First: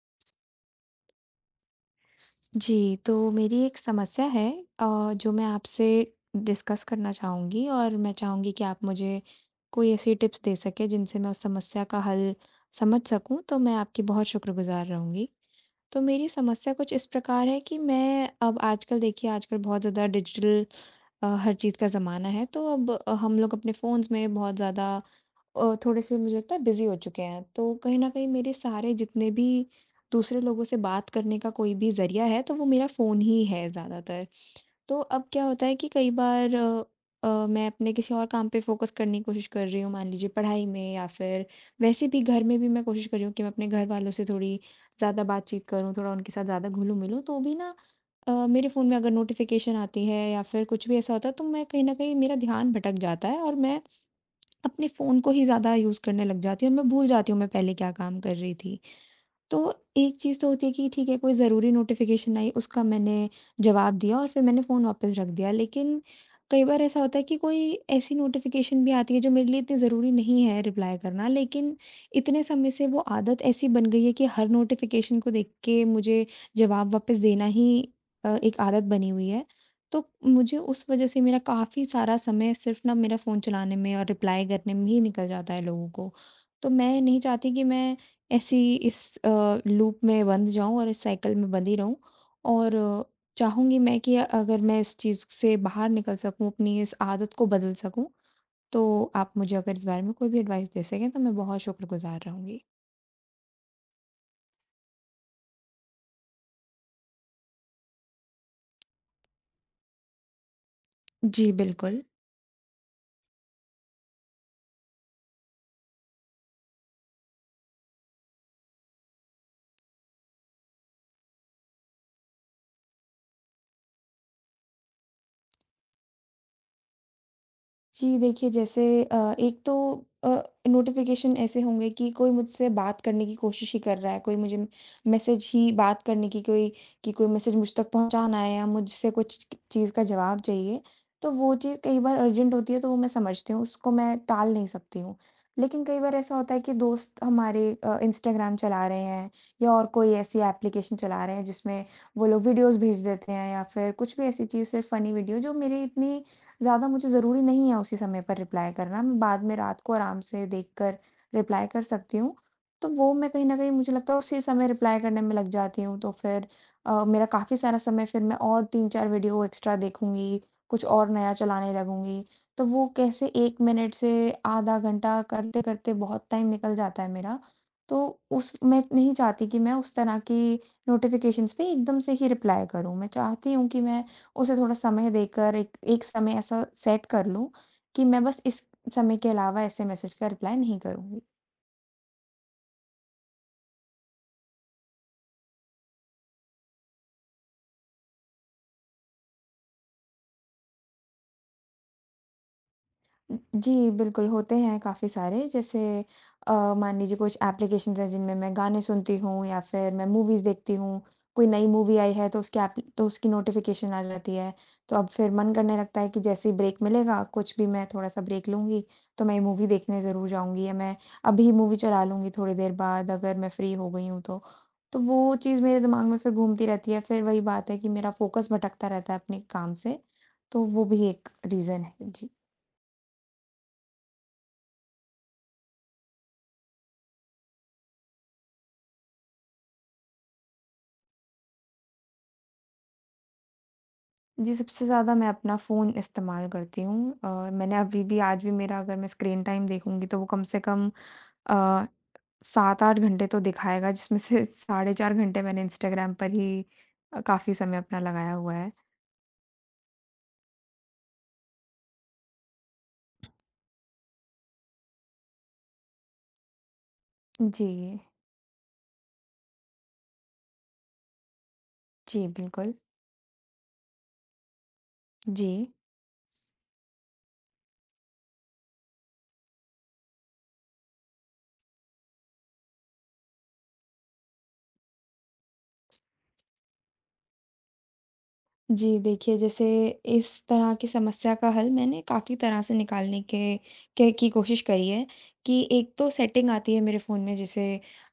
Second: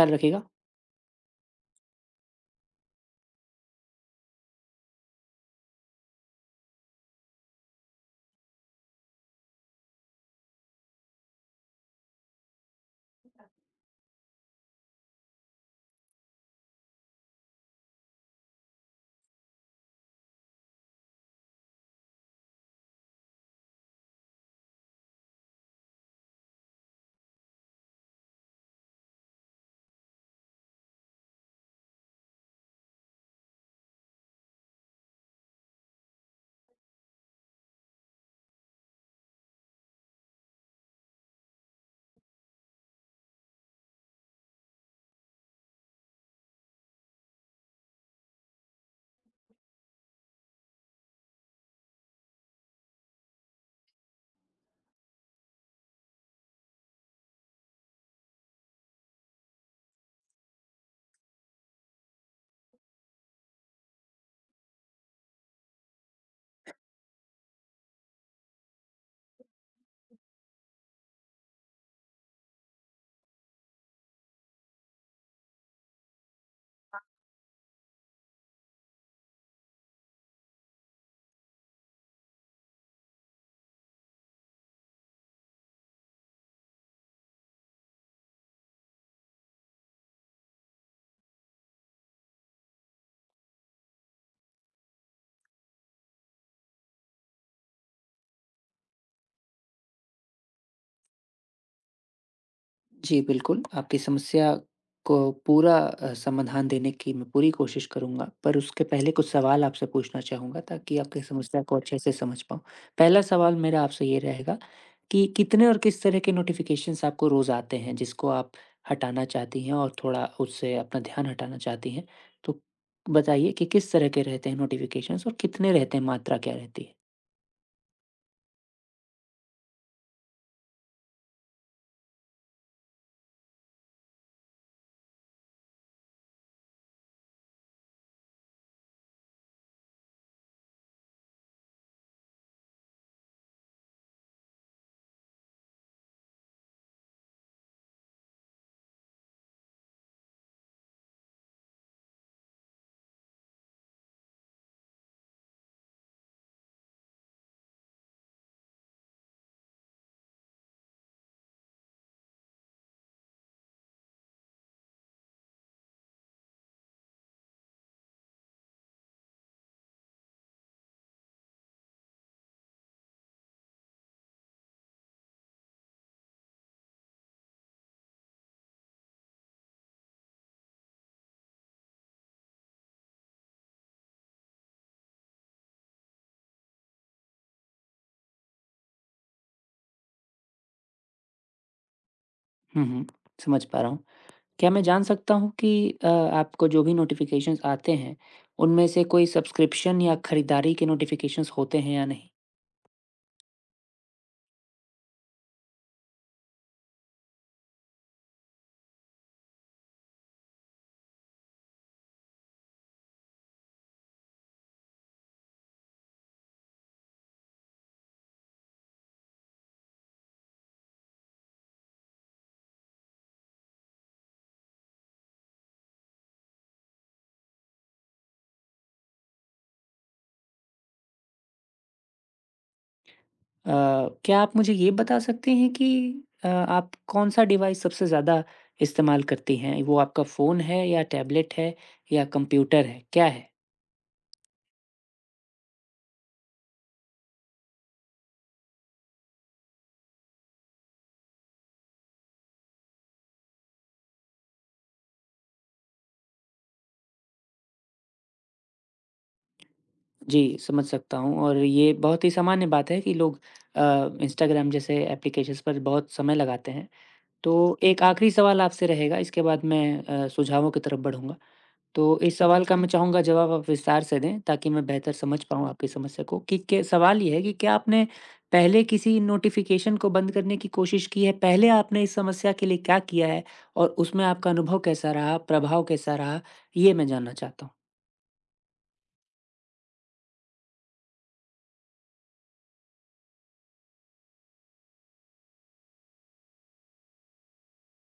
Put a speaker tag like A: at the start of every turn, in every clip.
A: ख्याल रखिएगा।
B: जी, तो मेरी एक समस्या है जो मैं आपसे डिस्कस करना चाहूँगी और मैं चाहूँगी कि आप मुझे कोई ऐसी टिप्स दे सकें जिनसे मैं उस समस्या का हल समझ सकूँ, तो मैं आपकी बहुत शुक्रगुज़ार रहूँगी। तो मेरी समस्या कुछ इस प्रकार है कि मैं अब आजकल, देखिए, आजकल बहुत ज़्यादा डिजिटल, हर चीज़ का ज़माना है, तो अब हम लोग अपने फ़ोन्स में बहुत ज़्यादा, थोड़े से मुझे लगता है, बिज़ी हो चुके हैं। तो कहीं न कहीं मेरे सारे जितने भी दूसरे लोगों से बात करने का कोई भी ज़रिया है, तो वो मेरा फ़ोन ही है ज़्यादातर। तो अब क्या होता है कि कई बार, मैं अपने किसी और काम पे फ़ोकस करने की कोशिश कर रही हूँ, मान लीजिए पढ़ाई में, या फिर वैसे भी घर में भी मैं कोशिश कर रही हूँ कि मैं अपने घर वालों से थोड़ी ज़्यादा बातचीत करूँ, थोड़ा उनके साथ ज़्यादा घुलूँ-मिलूँ। तो भी ना, मेरे फ़ोन में अगर नोटिफ़िकेशन आती है या फिर कुछ भी ऐसा होता है, तो मैं, कहीं न कहीं मेरा ध्यान भटक जाता है, और मैं अपने फ़ोन को ही ज़्यादा यूज़ करने लग जाती हूँ और मैं भूल जाती हूँ मैं पहले क्या काम कर रही थी। तो एक चीज़ तो होती है कि ठीक है, कोई ज़रूरी नोटिफ़िकेशन आई, उसका मैंने जवाब दिया और फिर मैंने फ़ोन वापस रख दिया। लेकिन कई बार ऐसा होता है कि कोई ऐसी नोटिफ़िकेशन भी आती है जो मेरे लिए इतनी ज़रूरी नहीं है रिप्लाई करना, लेकिन इतने समय से वो आदत ऐसी बन गई है कि हर नोटिफ़िकेशन को देख के मुझे जवाब वापस देना ही, एक आदत बनी हुई है। तो मुझे उस वज़ह से मेरा काफ़ी सारा समय सिर्फ़ ना मेरा फ़ोन चलाने में और रिप्लाई करने में ही निकल जाता है लोगों को। तो मैं नहीं चाहती कि मैं ऐसी, इस लूप में बंध जाऊँ और इस साइकिल में बंधी रहूँ, और, चाहूँगी मैं कि अगर मैं इस चीज़ से बाहर निकल सकूँ, अपनी इस आदत को बदल सकूँ, तो आप मुझे अगर इस बारे में कोई भी एडवाइस दे सकें तो मैं बहुत शुक्रगुज़ार रहूँगी।
A: जी, बिल्कुल, आपकी समस्या को पूरा समाधान देने की मैं पूरी कोशिश करूँगा, पर उसके पहले कुछ सवाल आपसे पूछना चाहूँगा ताकि आपकी
B: जी,
A: समस्या को अच्छे
B: बिल्कुल।
A: से समझ पाऊँ। पहला सवाल मेरा आपसे ये रहेगा कि कितने और किस तरह के नोटिफ़िकेशंस आपको रोज़ आते हैं, जिसको आप हटाना चाहती हैं और थोड़ा उससे अपना ध्यान हटाना चाहती हैं? तो बताइए कि किस तरह के रहते हैं नोटिफ़िकेशंस और कितने रहते हैं, मात्रा क्या रहती है?
B: जी, देखिए, जैसे एक तो, अ, नोटिफ़िकेशन ऐसे होंगे कि कोई मुझसे बात करने की कोशिश ही कर रहा है, कोई मुझे मैसेज ही, बात करने की कोई, कि कोई मैसेज मुझ तक पहुँचाना है या मुझसे कुछ चीज़ का जवाब चाहिए, तो वो चीज़ कई बार अर्जेंट होती है, तो वो मैं समझती हूँ, उसको मैं टाल नहीं सकती हूँ। लेकिन कई बार ऐसा होता है कि दोस्त हमारे इंस्टाग्राम चला रहे हैं या और कोई ऐसी एप्लीकेशन चला रहे हैं जिसमें वो लोग वीडियोज़ भेज देते हैं या फिर कुछ भी ऐसी चीज़, सिर्फ़ फ़नी वीडियो, जो मेरी इतनी ज़्यादा, मुझे ज़रूरी नहीं है उसी समय पर रिप्लाई करना, मैं बाद में रात को आराम से देखकर रिप्लाई कर सकती हूँ। तो वो मैं, कहीं न कहीं मुझे लगता है, उसी समय रिप्लाई करने में लग जाती हूँ, तो फिर मेरा काफ़ी सारा समय, फिर मैं और 3-4 वीडियो एक्स्ट्रा देखूँगी, कुछ और नया चलाने लगूँगी। तो वो कैसे 1 मिनट से आधा घंटा करते-करते बहुत टाइम निकल जाता है मेरा। तो उस मैं नहीं चाहती कि मैं उस तरह की नोटिफ़िकेशंस पे एकदम से ही रिप्लाई करूँ। मैं चाहती हूँ कि मैं उसे थोड़ा समय देकर एक एक समय ऐसा सेट कर लूँ कि मैं बस इस समय के अलावा ऐसे मैसेज का रिप्लाई नहीं करूँगी।
A: हुँ, हुँ, समझ पा रहा हूँ। क्या मैं जान सकता हूँ कि आपको जो भी नोटिफ़िकेशंस आते हैं, उनमें से कोई सब्सक्रिप्शन या खरीदारी के नोटिफ़िकेशंस होते हैं या नहीं?
B: जी, बिल्कुल, होते हैं काफ़ी सारे। जैसे, अ, मान लीजिए, कुछ एप्लीकेशंस हैं जिनमें मैं गाने सुनती हूँ या फिर मैं मूवीज़ देखती हूँ। कोई नई मूवी आई है तो उसकी एप, तो उसकी नोटिफ़िकेशन आ जाती है। तो अब फिर मन करने लगता है कि जैसे ही ब्रेक मिलेगा, कुछ भी, मैं थोड़ा-सा ब्रेक लूँगी तो मैं ये मूवी देखने ज़रूर जाऊँगी, या मैं अभी मूवी चला लूँगी थोड़ी देर बाद अगर मैं फ्री हो गई हूँ तो। तो वो चीज़ मेरे दिमाग में फिर घूमती रहती है, फिर वही बात है कि मेरा फ़ोकस भटकता रहता है अपने काम से। तो वो भी एक रीज़न है। जी।
A: अ, क्या आप मुझे ये बता सकते हैं कि आप कौन-सा डिवाइस सबसे ज़्यादा इस्तेमाल करती हैं? वो आपका फ़ोन है या टैबलेट है या कंप्यूटर है, क्या है?
B: जी, सबसे ज़्यादा मैं अपना फ़ोन इस्तेमाल करती हूँ, और मैंने अभी भी, आज भी मेरा, अगर मैं स्क्रीन टाइम देखूँगी तो वो कम से कम अ, 7-8 घंटे तो दिखाएगा, जिसमें से साढ़े 4 घंटे मैंने इंस्टाग्राम पर ही, काफ़ी समय अपना लगाया हुआ है।
A: जी, समझ सकता हूँ और ये बहुत ही सामान्य बात है कि लोग अ, इंस्टाग्राम जैसे एप्लीकेशंस पर बहुत समय लगाते हैं। तो
B: जी।
A: एक आखिरी सवाल आपसे रहेगा, इसके बाद मैं सुझावों की तरफ बढ़ूँगा। तो
B: जी,
A: इस सवाल
B: बिल्कुल।
A: का मैं चाहूँगा जवाब आप विस्तार से दें, ताकि मैं बेहतर समझ
B: जी।
A: पाऊँ आपकी समस्या को कि के सवाल ये है कि क्या आपने पहले किसी नोटिफ़िकेशन को बंद करने की कोशिश की है? पहले आपने इस समस्या के लिए क्या किया है? और उसमें आपका अनुभव कैसा रहा, प्रभाव कैसा रहा? ये मैं जानना चाहता हूँ।
B: जी, देखिए, जैसे इस तरह की समस्या का हल मैंने काफ़ी तरह से निकालने के की कोशिश करी है कि एक तो सेटिंग आती है मेरे फ़ोन में जिसे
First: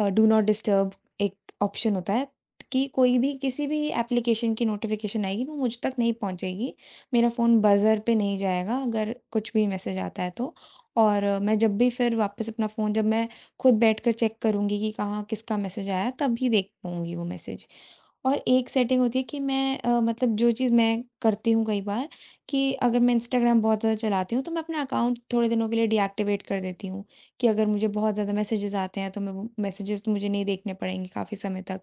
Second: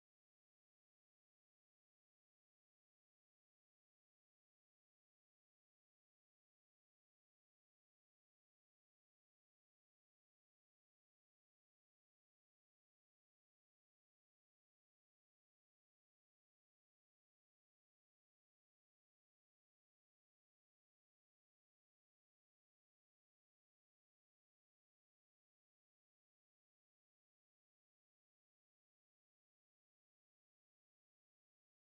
B: डू नॉट डिस्टर्ब एक ऑप्शन होता है, कि कोई भी किसी भी एप्लीकेशन की नोटिफ़िकेशन आएगी वो मुझ तक नहीं पहुंचेगी। मेरा फ़ोन बज़र पे नहीं जाएगा अगर कुछ भी मैसेज आता है तो। और मैं जब भी फिर वापस अपना फ़ोन, जब मैं खुद बैठकर चेक करूँगी कि कहाँ किसका मैसेज आया है, तभी देख पाऊँगी वो मैसेज। और एक सेटिंग होती है कि मैं, मतलब, जो चीज़ मैं करती हूँ कई बार, कि अगर मैं इंस्टाग्राम बहुत ज़्यादा चलाती हूँ तो मैं अपना अकाउंट थोड़े दिनों के लिए डीएक्टिवेट कर देती हूँ, कि अगर मुझे बहुत ज़्यादा मैसेजेस आते हैं तो मैं वो मैसेजेस, तो मुझे नहीं देखने पड़ेंगे काफ़ी समय तक।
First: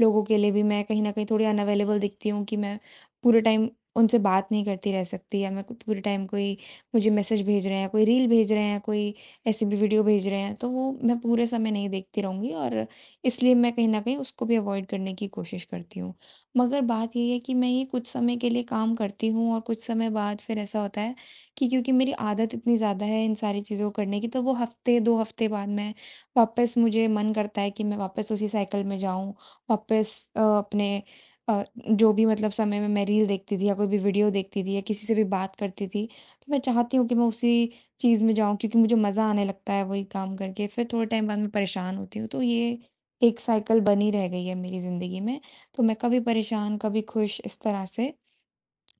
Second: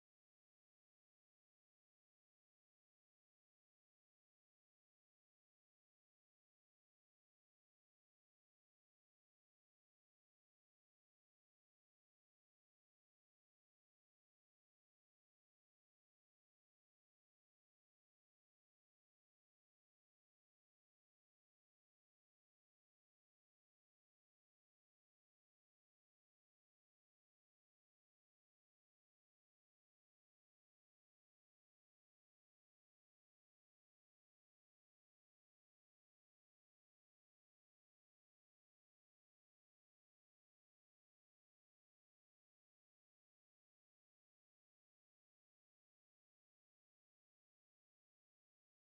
B: लोगों के लिए भी मैं कहीं ना कहीं थोड़ी अनअवेलेबल दिखती हूँ, कि मैं पूरे टाइम उनसे बात नहीं करती रह सकती, या मैं कु- पूरे टाइम, कोई मुझे मैसेज भेज रहे हैं, कोई रील भेज रहे हैं, कोई ऐसी भी वीडियो भेज रहे हैं, तो वो मैं पूरे समय नहीं देखती रहूँगी, और इसलिए मैं कहीं न कहीं उसको भी अवॉइड करने की कोशिश करती हूँ। मगर बात ये है कि मैं ये कुछ समय के लिए काम करती हूँ और कुछ समय बाद फिर ऐसा होता है कि, क्योंकि मेरी आदत इतनी ज़्यादा है इन सारी चीज़ों को करने की, तो वो हफ़्ते 2 हफ़्ते बाद मैं वापस, मुझे मन करता है कि मैं वापस उसी साइकिल में जाऊँ, वापस अपने, अ, जो भी, मतलब, समय में मैं रील देखती थी या कोई भी वीडियो देखती थी या किसी से भी बात करती थी, तो मैं चाहती हूँ कि मैं उसी चीज़ में जाऊँ, क्योंकि मुझे मज़ा आने लगता है वही काम करके, फिर थोड़े टाइम बाद मैं परेशान होती हूँ। तो ये एक साइकिल बनी रह गई है मेरी ज़िंदगी में, तो मैं कभी परेशान, कभी खुश, इस तरह से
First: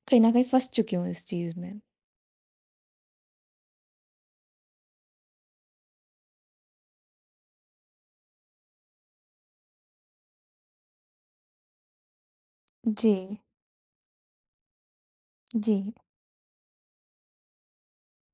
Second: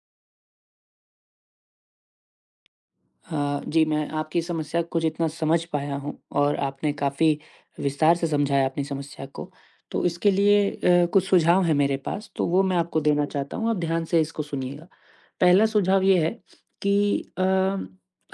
B: कहीं न कहीं फँस चुकी हूँ इस चीज़ में।
A: जी, मैं आपकी समस्या को जितना समझ पाया हूँ और आपने काफ़ी विस्तार से समझाया अपनी समस्या को, तो इसके लिए कुछ सुझाव हैं मेरे पास, तो वो मैं आपको
B: जी,
A: देना जी। चाहता हूँ, आप ध्यान से इसको सुनिएगा। पहला
B: जी,
A: सुझाव ये है कि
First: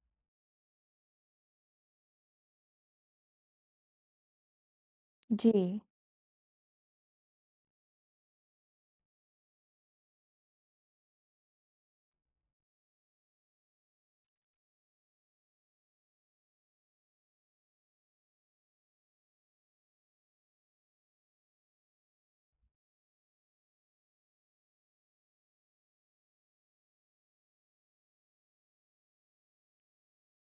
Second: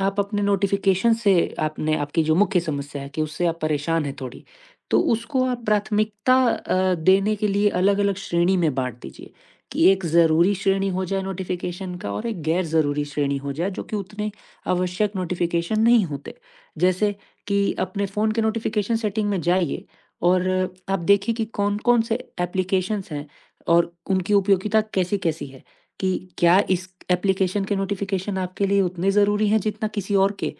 A: आप अपने नोटिफ़िकेशन से आपने आपकी जो मुख्य समस्या है कि उससे आप परेशान हैं थोड़ी, तो उसको आप
B: जी,
A: प्राथमिकता देने के लिए अलग-अलग श्रेणी में बाँट दीजिए कि एक ज़रूरी श्रेणी हो जाए नोटिफ़िकेशन का और एक गैर ज़रूरी श्रेणी हो जाए, जो कि उतने आवश्यक नोटिफ़िकेशन नहीं होते। जैसे कि अपने फ़ोन के नोटिफ़िकेशन सेटिंग में जाइए और आप देखिए कि कौन-कौन से एप्लीकेशंस हैं और उनकी उपयोगिता कैसी-कैसी है, कि क्या इस एप्लीकेशन के नोटिफ़िकेशन आपके लिए उतने ज़रूरी हैं जितना किसी और के?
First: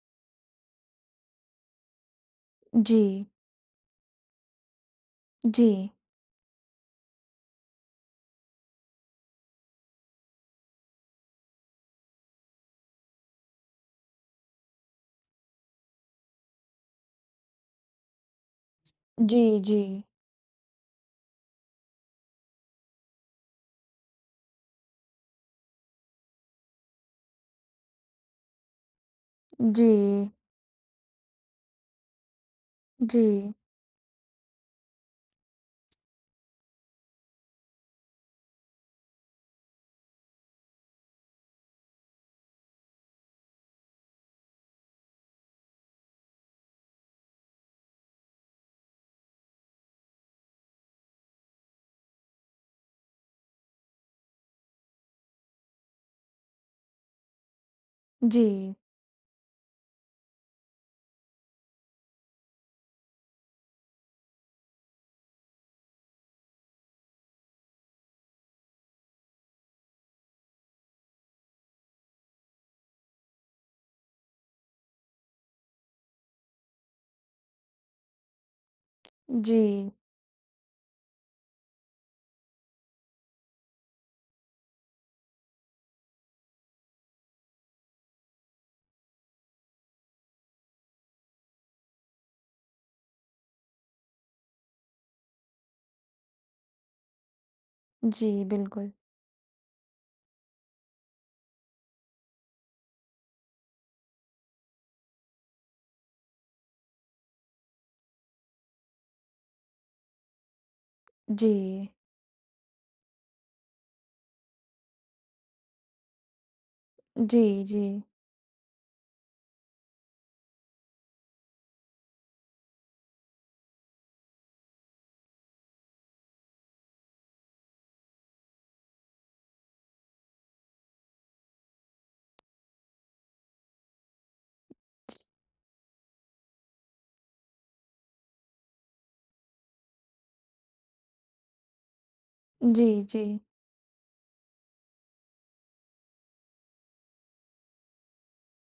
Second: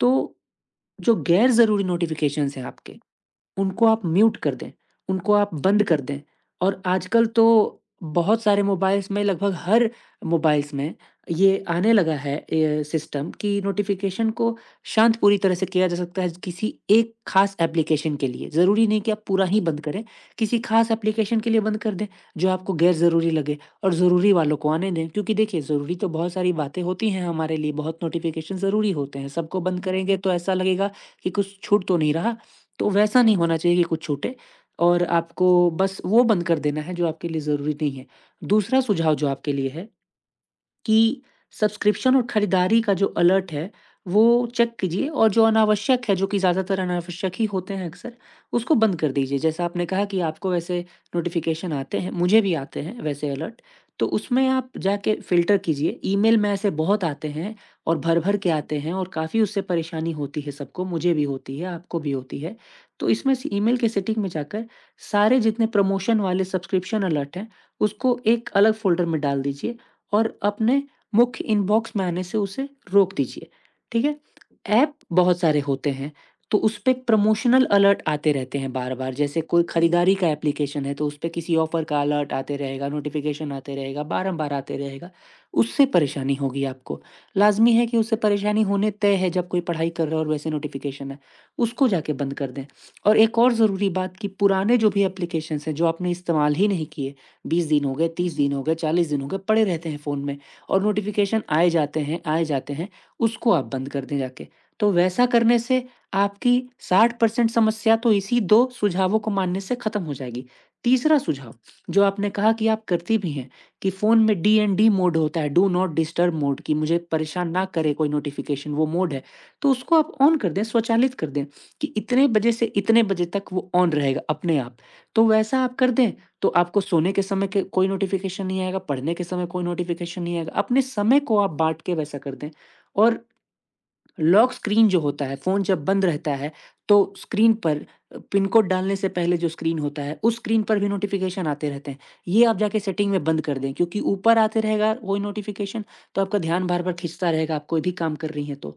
A: तो जो गैर ज़रूरी नोटिफ़िकेशंस हैं आपके
B: जी,
A: उनको आप म्यूट कर दें, उनको आप
B: जी,
A: बंद कर दें और आजकल तो बहुत सारे मोबाइल्स में लगभग हर मोबाइल्स में ये आने लगा है ये सिस्टम कि नोटिफ़िकेशन को शांत पूरी तरह से किया जा सकता है किसी एक ख़ास एप्लीकेशन के लिए। ज़रूरी नहीं कि आप पूरा
B: जी,
A: ही बंद
B: जी,
A: करें, किसी ख़ास एप्लीकेशन के लिए बंद कर दें जो आपको गैर ज़रूरी लगे और ज़रूरी वालों को आने दें। क्योंकि देखिए ज़रूरी तो बहुत सारी बातें होती हैं हमारे लिए, बहुत नोटिफ़िकेशन ज़रूरी होते हैं। सबको बंद
B: जी,
A: करेंगे तो ऐसा लगेगा कि कुछ छूट तो नहीं रहा तो वैसा नहीं
B: जी,
A: होना चाहिए कि कुछ छूटे और आपको बस वो बंद कर देना है जो आपके लिए ज़रूरी नहीं है। दूसरा सुझाव जो आपके लिए है कि सब्सक्रिप्शन और खरीदारी का जो अलर्ट है, वो चेक कीजिए और जो अनावश्यक है, जो कि ज़्यादातर अनावश्यक ही होते हैं अक्सर, उसको बंद कर दीजिए। जैसा आपने कहा कि आपको वैसे नोटिफ़िकेशन आते हैं, मुझे भी आते हैं वैसे अलर्ट, तो उसमें आप जाके फ़िल्टर कीजिए। ईमेल में ऐसे बहुत आते हैं और भर-भर
B: जी,
A: के आते हैं और काफ़ी उससे परेशानी होती है सबको, मुझे भी होती है, आपको भी होती है। तो इसमें से ईमेल के सेटिंग में जाकर सारे जितने प्रमोशन वाले सब्सक्रिप्शन अलर्ट हैं, उसको एक अलग फ़ोल्डर में डाल दीजिए और अपने मुख्य इनबॉक्स में आने से उसे रोक दीजिए, ठीक है? ऐप बहुत सारे होते हैं, तो उसपे प्रमोशनल अलर्ट आते रहते हैं बार-बार, जैसे कोई
B: जी,
A: खरीदारी का एप्लीकेशन है, तो उसपे किसी ऑफ़र का अलर्ट आते रहेगा, नोटिफ़िकेशन आते रहेगा, बारंबार आते रहेगा, उससे परेशानी होगी आपको। लाज़मी है कि उससे परेशानी होने तय है जब कोई पढ़ाई कर रहा है और वैसे नोटिफ़िकेशन है, उसको जाके बंद कर दें। और एक और ज़रूरी बात कि पुराने जो भी एप्लीकेशंस हैं, जो आपने इस्तेमाल ही नहीं किए, 20 दिन हो गए, 30
B: जी,
A: दिन हो गए,
B: बिल्कुल।
A: 40 दिन हो गए, पड़े रहते हैं फ़ोन में और नोटिफ़िकेशन आए जाते हैं, उसको आप बंद कर दें जाके। तो वैसा करने से आपकी 60% समस्या तो इसी 2 सुझावों को मानने से खत्म हो जाएगी। तीसरा सुझाव,
B: जी,
A: जो आपने कहा कि आप करती भी हैं, कि फ़ोन में डीएनडी मोड होता है, डू नॉट डिस्टर्ब मोड कि मुझे
B: जी,
A: परेशान ना
B: जी,
A: करे कोई नोटिफ़िकेशन वो मोड है, तो उसको आप ऑन कर दें, स्वचालित कर दें, कि इतने बजे से इतने बजे तक वो ऑन रहेगा अपने आप। तो वैसा आप कर दें तो आपको सोने के समय के कोई नोटिफ़िकेशन नहीं आएगा, पढ़ने के समय कोई नोटिफ़िकेशन नहीं आएगा। अपने समय को आप बाँट के वैसा कर दें और लॉक स्क्रीन जो होता है, फ़ोन जब बंद रहता है, तो स्क्रीन पर पिन कोड डालने से पहले जो स्क्रीन होता है, उस स्क्रीन पर भी नोटिफ़िकेशन आते रहते हैं। ये आप जाके
B: जी,
A: सेटिंग में
B: जी,
A: बंद कर दें, क्योंकि ऊपर आते रहेगा वही नोटिफ़िकेशन, तो आपका ध्यान बार-बार खींचता रहेगा, आप कोई भी काम कर रही हैं तो।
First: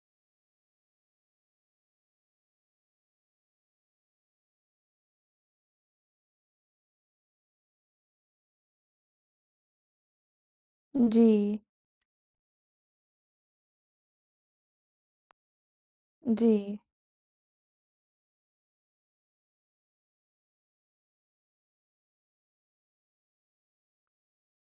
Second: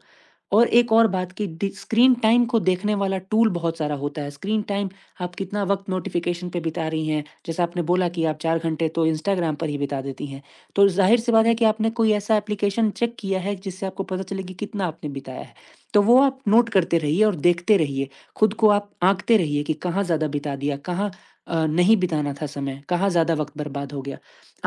A: और एक और बात कि डि स्क्रीन टाइम को देखने वाला टूल बहुत सारा होता है। स्क्रीन टाइम आप कितना वक़्त नोटिफ़िकेशन पे बिता रही हैं, जैसे आपने बोला कि आप 4 घंटे तो इंस्टाग्राम पर ही बिता देती हैं। तो ज़ाहिर-सी बात है
B: जी,
A: कि आपने कोई ऐसा एप्लीकेशन चेक किया है जिससे आपको पता चले कि कितना आपने बिताया है। तो वो आप नोट
B: जी,
A: करते रहिए और देखते रहिए, खुद को आप आँकते रहिए कि कहाँ ज़्यादा बिता दिया, कहाँ नहीं बिताना था समय, कहाँ ज़्यादा वक़्त बर्बाद हो गया।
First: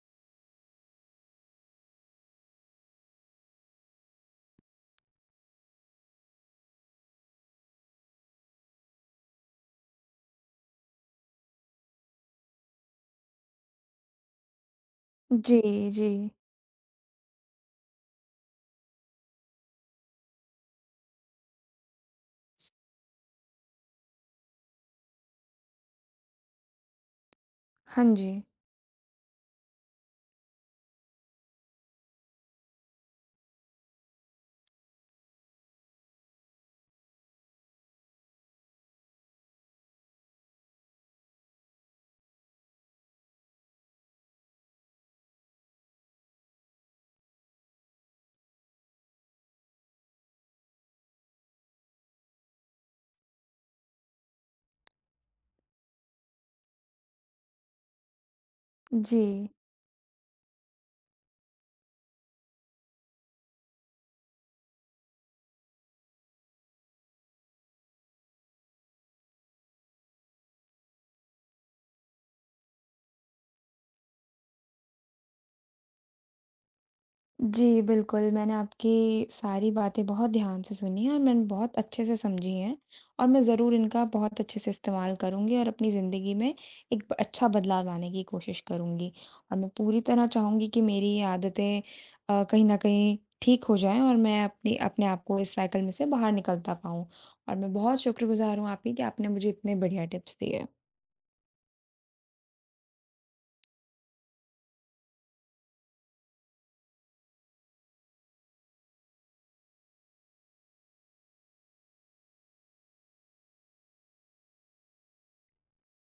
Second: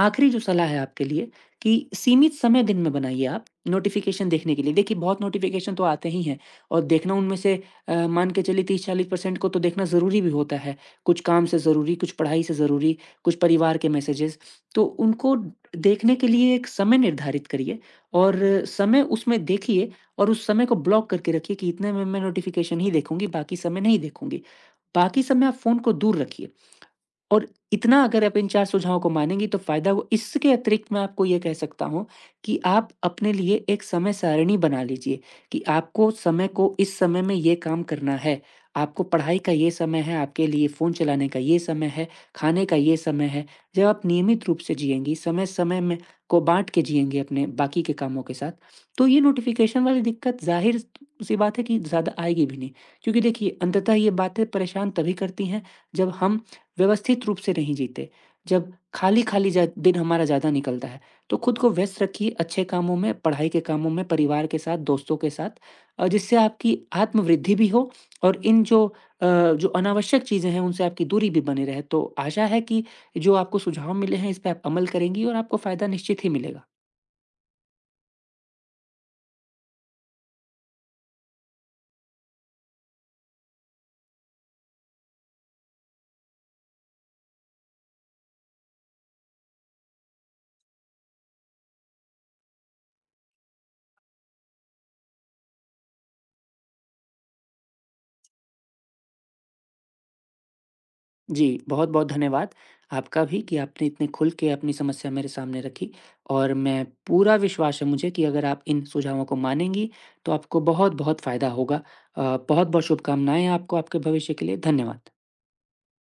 A: आखिरी जो सलाह है आपके लिए कि सीमित समय दिन में बनाइए आप नोटिफ़िकेशन देखने के लिए। देखिए बहुत नोटिफ़िकेशन तो आते ही हैं और देखना उनमें से मान के चलिए 30-40% को तो देखना ज़रूरी भी होता है। कुछ काम से ज़रूरी, कुछ पढ़ाई से ज़रूरी, कुछ परिवार के मैसेजेस। तो उनको
B: जी, जी,
A: देखने के लिए एक समय निर्धारित करिए और समय उसमें देखिए और उस समय को ब्लॉक करके रखिए कि इतने में मैं नोटिफिकेशन ही देखूंगी बाकी समय नहीं देखूंगी बाकी समय आप फोन को दूर रखिए और इतना
B: हाँ
A: अगर
B: जी,
A: आप इन 4 सुझावों को मानेंगी तो फ़ायदा हो इसके अतिरिक्त मैं आपको ये कह सकता हूँ कि आप अपने लिए एक समय सारिणी बना लीजिए कि आपको समय को इस समय में ये काम करना है। आपको पढ़ाई का ये समय है, आपके लिए फ़ोन चलाने का ये समय है, खाने का ये समय है। जब आप नियमित रूप से जिएँगी, समय-समय में को बाँट के जिएँगी अपने बाकी के कामों के साथ, तो ये नोटिफ़िकेशन वाली दिक्कत ज़ाहिर-सी बात है कि ज़्यादा आएगी भी नहीं। क्योंकि देखिए अंततः ये बातें परेशान तभी करती हैं जब हम व्यवस्थित रूप से नहीं जीते। जब
B: जी।
A: खाली-खाली जा दिन हमारा ज़्यादा निकलता है, तो खुद को व्यस्त रखिए अच्छे कामों में, पढ़ाई के कामों में, परिवार के साथ, दोस्तों के साथ जिससे आपकी आत्मवृद्धि भी हो और इन जो जो अनावश्यक चीज़ें हैं, उनसे आपकी दूरी भी बनी रहे। तो आशा है कि जो आपको सुझाव मिले हैं, इस पे आप अमल करेंगी और आपको फ़ायदा निश्चित ही मिलेगा।
B: जी, बिल्कुल, मैंने आपकी सारी बातें बहुत ध्यान से सुनी हैं, और मैंने बहुत अच्छे से समझी हैं, और मैं ज़रूर इनका बहुत अच्छे से इस्तेमाल करूँगी और अपनी ज़िंदगी में एक ब अच्छा बदलाव लाने की कोशिश करूँगी। और मैं पूरी तरह चाहूँगी कि मेरी ये आदतें, कहीं न कहीं ठीक हो जाएँ, और मैं अपनी अपने आप को इस साइकिल में से बाहर निकलता पाऊँ। और मैं बहुत शुक्रगुज़ार हूँ आपकी कि आपने मुझे इतने बढ़िया टिप्स दिए।
A: जी, बहुत-बहुत धन्यवाद आपका भी कि आपने इतने खुल के अपनी समस्या मेरे सामने रखी और मैं पूरा विश्वास है मुझे कि अगर आप इन सुझावों को मानेंगी, तो आपको बहुत-बहुत फ़ायदा होगा। बहुत-बहुत शुभकामनाएँ आपको आपके भविष्य के लिए। धन्यवाद।